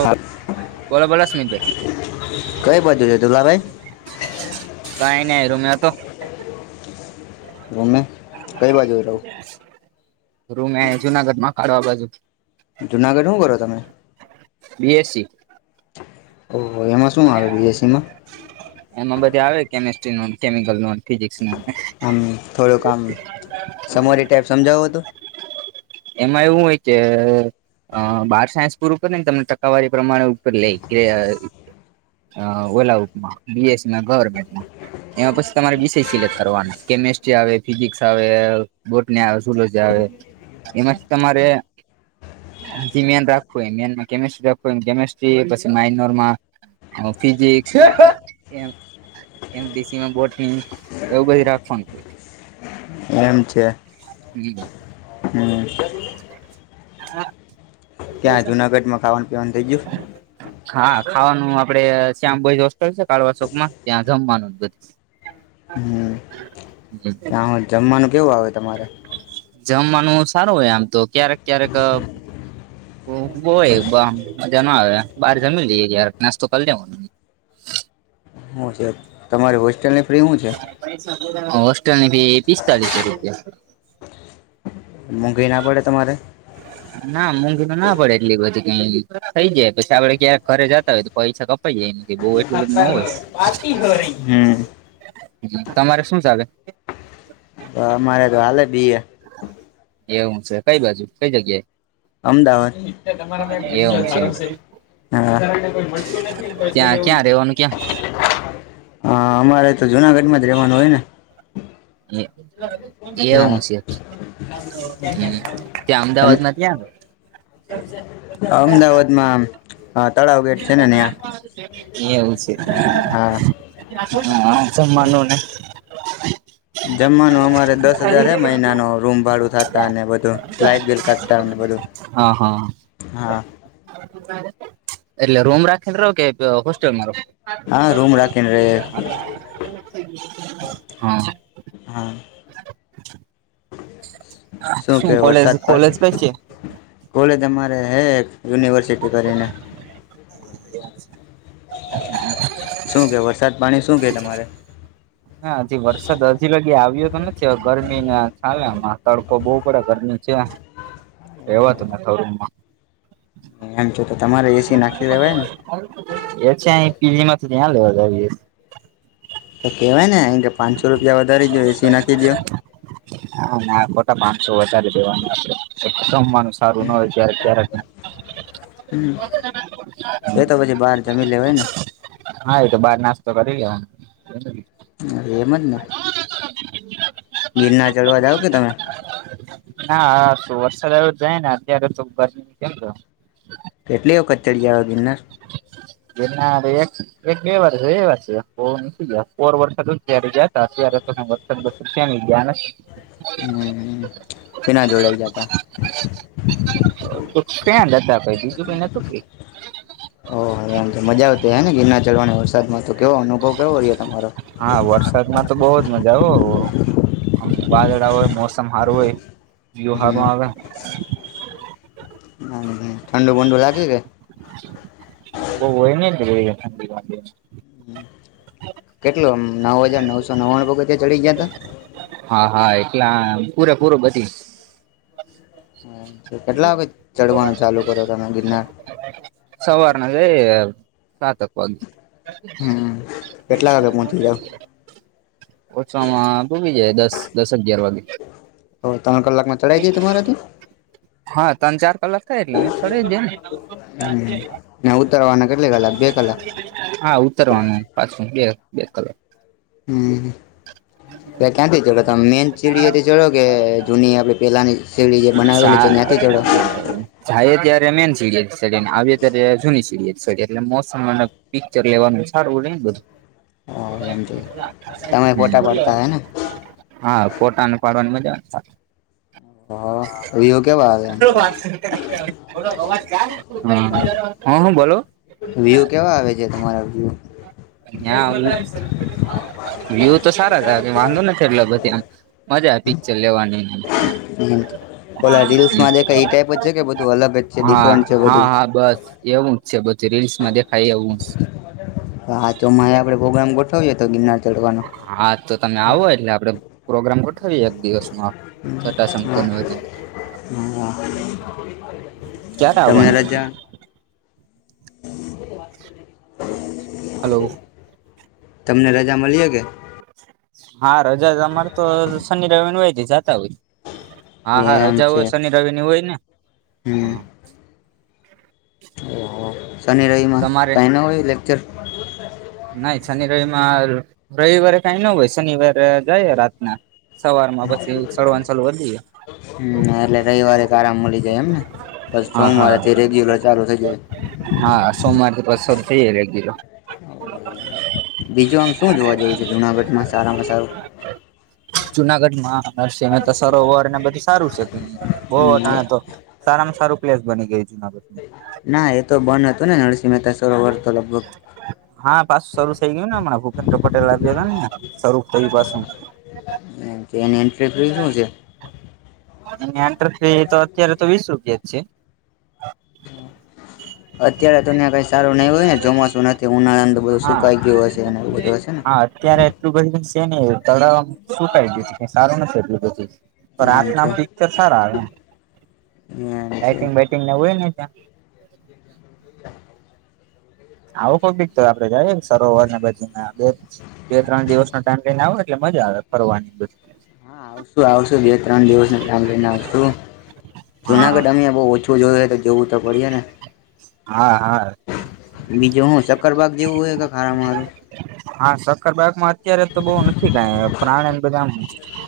હા બોલો બોલો સુમિત ભાઈ. કઈ બાજુ છે દુલાભાઈ કઈ નહ [unintelligible] રમે કઈ બાજુ રહું. રૂમે જુનાગઢમાં કાઢવા બાજુ જુનાગઢ શું કરો તમે બી એસ સી ઓહો એમાં શું આવે બીએસસીમાં એમાં બધે આવે કેમેસ્ટ્રીનો કેમિકલનો ફિઝિક્સનો આમ થોડુંક આમ સમોરી ટાઈપ સમજાવો તો એમાં એવું હોય કે અ બાર સાયન્સ પૂરું કરીને તમને ટકાવારી પ્રમાણે ઉપર લે કે અ ઓલાઉમા બીએસમાં ગવર્મેન્ટમાં એમાં પછી તમારે બી [unintelligible] સિલેક્ટ કરવાનુ કેમેસ્ટ્રી આવે ફિઝિક્સ આવે બોટની સલોજી આવે એમાંથી તમારે હ મેન રાખું મેનમા કેમેસ્ટ રાખવુ કેમસ્ટ્રી પછી માઇનોર માં અ ફિઝિક્સ એમ એમ બીસીમાં બોટની એવું બધી રાખવાનું એમ છે. [unintelligible] હમ. હા. ક્યાં જુનાગઢમાં ખાવાનું પીવાનું થઈ ગયુ? હા ખાવાનું આપડે શ્યામ બોઈજ હોસ્ટેલ છે, કાળવા ચોકમાં ત્યાં જમવાનું બ હા. હમ ત્યાં હું જમવાનું કેવું આવે તમારે? જમવાનું સારું હોય આમ તો ક્યારેક ક્યારેક હોય આમ મજા ન આવે બહાર જમી લઈએ યાર નાસ્તો કરી લેવાનુ હું છે, તમારી હોસ્ટેલ ની હોસ્ટેલની ફી પિસ્તાલીસો રૂપિયા મોંઘી ના પડે તમારે? ના મોંઘી તો ના પડે એટલી બધી કઈ થઈ જાય પછી આપડે ક્યાંક ઘરે જતા હોય તો પૈસા કપાઈ જાય બો એટલું બધું ન હોય હમ તમારે શું ચાલે? અમારે તો હાલે બી એ એવું છે, કઈ બાજુ કઈ જગ્યાએ? અમદાવાદ [unintelligible] હ એવું છે ત્યાં ક્યાં રેવાનું ક્યાં [inaudible] હા અમારે તો જુનાગઢમાં જ રહેવાનું હોય ને બછ એવું હા છે, ત્યાં તમ અમદાવાદ માં ત્યાં અમદાવાદમાં અ એવું છે. હા હા સમાનુંને જમવાનું અમારે દસ હજાર હે મહિનાન રૂમ ભાડું થાતા અને બધું લાાઈટ બિલ કાઢતા [unintelligible] બદું હા હા. હા. એટલે રૂમ રાખીને રહો કે હોસ્ટેલમાં રહો? હા રૂમ રાખીને રે [inaudible] હા. [inaudible] શું કે કોલેજ વરસાદ પ કોલેજ કઈ છે કોલેજ તમારે હે યુનિવર્સિટી કરીને શું કે વરસાદ પાણી શું કે તમારે? ના હજી વરસાદ હજી લગી આવ્યો તો નથી ગરમીના છાલે તડકો બહુ પડે ગરમી છે એવાતુંથમાં એમ છો તો તમારે એસી નાખી લેવાય ને એ છે બી માંથી ત્યાં લેવા જ તો કેવાય ને અહી કે પાંચસો રૂપિયા વધારી દો એસી નાખી દો ણસો વધારેવા રમવાનું સારું ના હોય્યારે ક્યારેક હમ એ તો પછી બહાર જમી લેવાય ને હા એ તો બાર નાસ્તો કરી લેવાનો. હ એમ જ ને ગિરનાર ચઢવા જાવ કે તમે ના તો વરસાદ જાય ને અત્યારે તોર કેમ તો કેટલી વખત ચડી આવે ગિરનાર એના એક બે વાર છે એ વાર છે ગયા ફર વર્ષ જયારે જતા ત્યારે તો વરસાદ વસ ત્યાં ગયા ને હમ કેના જોડાઈ ગયા હતા. તો ક્યાં લતા કઈ બીજું કઈ નતું કઈ ઓ એમ મજા આવતી હે ને ગિરના ચરવાણી વરસાદમાં તો કેવો અનુભવ કેવો રહ્યો તમારો હા. વરસાદમાં તો બહ જ મજા આવ આમ વાદળ હોય મોસમ સારું હોય. જીયો હમ હારમાં આવે. ઠંડુ બડુ લાગકી ગ બહુ [inaudible] કેટલું આમ નવ હજાર નવસો નવ્વાણું વગતે ચડી ગયા હતા એલા પૂરે પૂરું બધી કેટલા હ ચડવાનું ચાલુ. કરો તમે ગિરનાર સવારના જ સાતક વા હ કેટલા વાગે પહોંચી જાઓ ઓછવામાંમાં ભૂગી જાય દસ દસ અગિયાર વાગે. ત્રણ કલાકમાં ચડાઈ જાય તમારાથી હા ત્રણ ચાર કલાક લામતડે ને ઉતરવાના કેટલી કલાક બે કલાક હા ઉતરવાનું પાછું બે બે કલાક [inaudible] પ ક્યાંથી ચડો તમે મેન ચીડીથી ચડો કે જૂની આપે પેલાની યારે મેન સી્યારે જૂ સી એલે મોમ પિક્ચર લેવાનું સારું. ને બધું. એમ છે તમે ફોટા પાડતા હે ને હા ફોટાને પાડવાનું [inaudible] હ એયો હ હા હ બોલો. વ્યુ કેવા આવે છે તમારા વ્યુ યા વ્યુ તો સારા થ વાંધો નથી એટલો બધી આમ. મજા પિક્ચર લેવાની. [inaudible] ઓલા રીલ્સમાં દેખ એ ટાઈપ જ છે કે બધું અલગ જ છે હા ડિફરન્ટ છે હા બધું. હા બસ એવું છે બધી રીલ્સમાં દેખાય એવું. હા તો મારે આપડે પ્રોગ્રામ ગોઠવીએ તો ગિરનાર ચડવાનો હા તો તમે આવો એટલે આપડે પ્રોગ્રામ ગોઠવીએ એક દિવસ નો. છટા સમક ન વધને ક્યારે હ તમેલ આવવાના તમે રાજા [inaudible] હલો. તમને રજા મળીએ કે? હા, રજા અમાર તો શનિ રવિન હોય તી જાતા હોય. હા, હા એમ રજા છે હોય શનિ રવિની હોય ને. હમ હા. [inaudible] ઓહો શનિ રવિમાં તમારે કાંઈ ન હોય લેક્ચર? ના ઈ શનિ રવિમાં રવિવારે કાંઈ ન હોય. શનિવારે જાયે રાતના. સવારમાં પછી સડવાન સાલું કર દઈએ. હમ્મ. એટલે રવિવારે એક આરામ મલી જાય એમને. પછ હા હા સોમવારેથી રેગ્યુલર ચાલુ થઇ જાય. હા, સોમ શર થઈ જાય રેગ્યુલર. બીજું આમ શું જોવા જેવું છે જુનાગઢમાં સારામાં સારું? જુનાગઢમાં નરસિંહ મહેતા સરોવરને બધું સારું છે તહીંયા. બોવ હમ અટાણે તો સારામાં સારું પ્લેસ બની ગય ના, એતો બન હતું ને નરસિંહ મહેતા સરોવર તો લગભગ? હા, પાસું શરૂ થઈ ગયું ને હમણાં ભૂપેન્દ્ર પટેલ ગયેલા ને યાં. શરુ કર્યું પાસું. એમ કે, એની એન્ટ્રી ફ્રી શું છે? એની એન્ટ્રી ફી તો અત્યારે તો વીસ રૂપિયા જ છે. [inaudible] અત્યારે તો ન્યાં કઈ સારું નહિ હોય ને? ચોમાસું નથી, ઉનાળાનું તો બધું હા સુકાઈ ગયું હશે એવ બધું હશે. ને હા, અત્યારે એટલું બધી સ કે નઈ હોઈ. તડાવ આમ સુકાઈ ગ્યું. કંઈ સારું નથી એટલું બધી. રા એમ ના છે પિક્ચર સારા આવે એમ. એમ છે લાઇટિંગ બાઈટિંગના હોય ને ત્યાં. [inaudible] આવું કોઈ બીક તો આપડે જાઈએ ન સરોવર ને બધીમાં. બે બે ત્રણ દિવસનો ટાઈમ લઈને આવો એટલે મજા આવે ફરવાની ન બધી. હા આવશું આવશું બે ત્રણ દિવસનું કામ લઈને આવશું હા જુનાગઢ અમે બોઉ ઓછું જોયું હો તો જોવું તો પડીએ ને. હા હા. બીજું હું શક્કરબાગ જેવું હે કંઈક હારામાં હારું? હા, શક્કરબાગમાં અત્યારે તો બોઉ નથી કાંઈ પ્રાણીન બધા આમ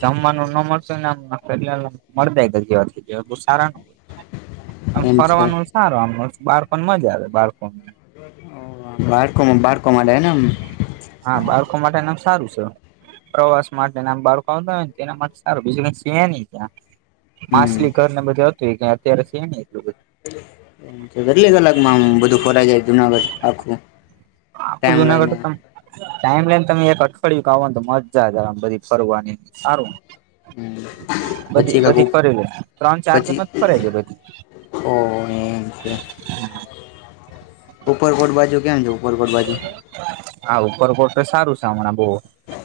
જમવાનું ન મળશે ને આમ [unintelligible] મડદા [unintelligible] બો સારા ન હોય. આમ એમ છે ફરવાનું સારું. આમ બાળકોને મજા આવે બાળકોને. બાડકોમાં બાડકોમાં ડેનામ છ. પ્રવાસ માટેના આમ બાળકો આવતા હોય ન તેના માટે સારું બીજું કઈ સે નઈ ત્યાં. હમ માસલી ઘરને બધું હતું ઈ કાંઈ અત્યારે સે નઈ એટલું બધુ. અમ કેટલી કલાકમાં આમ બધું ફરાઈ જાય જુનાગઢ આખું? આખું ટાઈમ જુનાગઢ લઈને તો તમ ટાઈમ લઈને તમે એક અઠવાડિયું ક આવો નતો મજા જ આમ બધી ફરવાની. સારું. હમ બધી પછી કાક બધી ફરી લે. ત્રણ ચાર પછી દિમાં જ ફરાઈ જાય બધી. ઓ એમ છે! [inaudible] ઉપરકોટ બાજુ કેમ છે, ઉપરકોટ બાજુ? હા, ઉપરકોટ ત સારું સે હમણાં બો.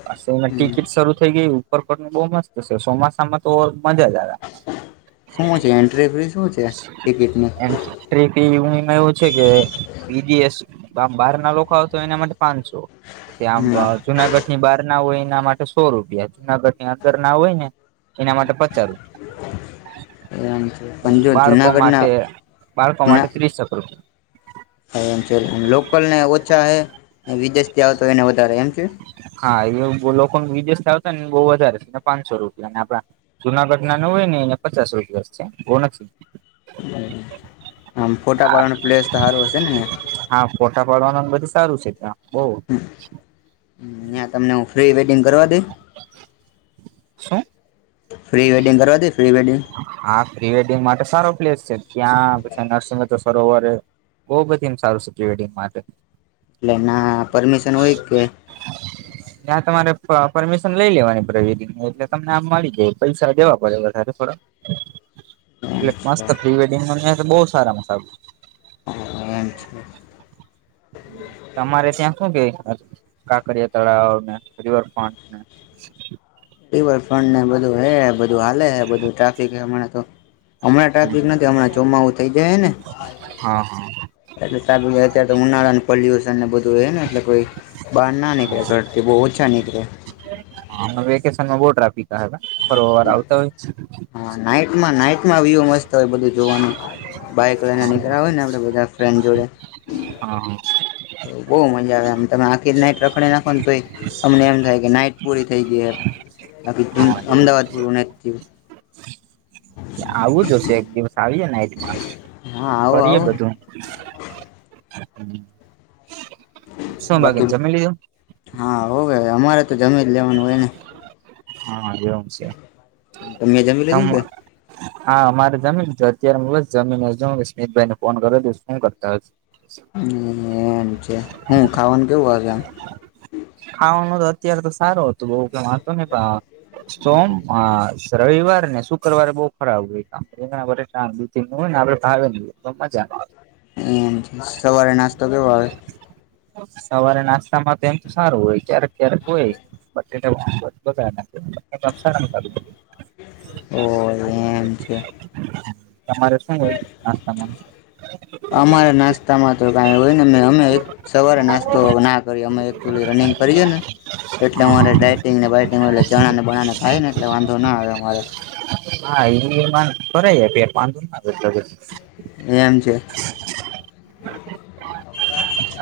પાસી એમાં હમ ટિકિટ શરૂ થઈ ગઈ. ઉપરપટનું બો મસ્ત સે. સોમાસામાં તો મજા જ આવે. શું છે એન્ટ્રી ફી શું છે ટિકિટની એમ કે ટ્રેક એવું નઈ માં એવું છે કે પીજીએસ આમ બારના લોકો આવતા હોય એને માટે પાંચસો આંબ હમ અ જુનાગઢની બારના હોય ઈના માટે સો રૂપિયા. જુનાગઢની અંદરના હોય ને એના માટે પચા રૂપિયા. એમ છે પણ જો બાળકો, જુનાગઢના માટે બાળકો માટે ત્રીસ ચક્ર હ એમ છે, લોકલને ઓછા હ વિદેશથી આવ તો એને વધારે એમ છે. હા, એ લોકો વિદેશતા હતા ને બહ વધારે છેને. પાંચસો રૂપિયા અને આપડા જુનાગઢના નું હોય, ને પચાસ રૂપિયા છે, બ નથી [unintelligible] હા, ફોટા પાડનો પ્લેસ, તો હારું હશે હા ફોટા પાડવાનું બધું સારું છે, ત્યા નયા, તમને પ્રીવેેડિંગ, કરવા દે શું ફ્રી વેડિંગ કરવા, દ ફ્રી વેડિંગ પ્લેસછે યા પરસ સરોવર બ બધી સારુ સેક્યુટરી માટે એટલે, એના પરમિશન હોય કે. ત્યાં તમારે પરમિશન લઈ, લેવાની પ્રવેરીની એટલે તમને આમ મળી જાય પૈસા દેવા પડે વધારે થોડાક એટલે મસ્ત, પ્રી વડિંગ બહુ સારા મસાબ તમારે, ત્યાં શું કેય કાંકરિયા તળાવ, ને રિવરફ્રન્ટને રિવરફ્રન્ટ ને બધું હે, બધું હાલે હે બધું ટ્રાફિક હ હમણા, તો હમણા, ટ્રાફિક નથી. હમણાં ચોમાવું થઇ જાયને હા હા એટલે અત્યારે, તો ઉનાળા ને પોલ્યુશન ને બધું એ ને એટલે કોઈ બહાર ના નીકળે ઘડતી બહુ ઓછા હી. ક્ર વેકેશનમાં બોટી, ફ વાર આવતા હોય વ મસ્ત હોય, બધું જોવાનું બાઈક લઈને, નીકળ આવેય ને આપડે બધા ફ્રેન્ડ જોડે. હા હા બહુ મજા, આવે તમે આખી નાઈટ રખડી નાખો ને. તો અમને એમ થાય કે નાઈટ પૂરી થઈ ગઈ, એ બાકી હા એવું અમદાવાદ પૂર નથી. હા આવું જ હશે, એક દિવસ આવી જને હા આવો ફરીએ આવો બધું શુંભાગન છેમે લીજ. હો, કે અમારે તો જમી જ લેવાનું હોય ને હા, એવમ છે. ત મેં જમી લેજો કે હા, અમારે જમીન અત્યારે જમીન હ સ્મિતભાઈ ને ફોન કર્યો હતો, શું કરતા હ [inaudible] એમ છે, હું ખાવાનું કેવું હશે, આમ ખાવાનું તો અત્યારે તો સારું હતુ, બઉ કે વાતો ને સોમ. રવિવાર ને શુક્રવારે બહુ ખરાબ હોય, કામ વર્ષ દન હોય, ને આપણે ભાવે હોય તો મજા એમ સવારે નાસ્તો કેવો, આવે સવારે નાસ્તા મા તો એમ તો સારું હોય ક્યારેક ક્યારેક હોય. એટલે હુ, બાદના ઓ એમ છે [unintelligible] તમારે શું, નાસ્તામાં અમારા નાસ્તામા તો ક હોય, ને અમે સવારે નાસ્તો ના કરી અમે લી રનિગ કરીએે, ને એટલે મારેઇટિગ બાઈટગ એટ જણાને, બણાને ખાય ને એટલે વાંધો ના આવે મારે હા, એમા, ફ પે પાંધુ એમ છે.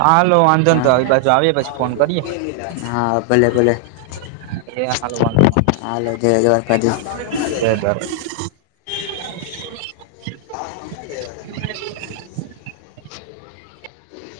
હા, લો આંધન તો હા આવી બાજુ આવી પછી. ફોન કરીએ હા, ભલે ભલે એ હાલવા, હાલો જય દ્વારકાધીશ એાર [unintelligible]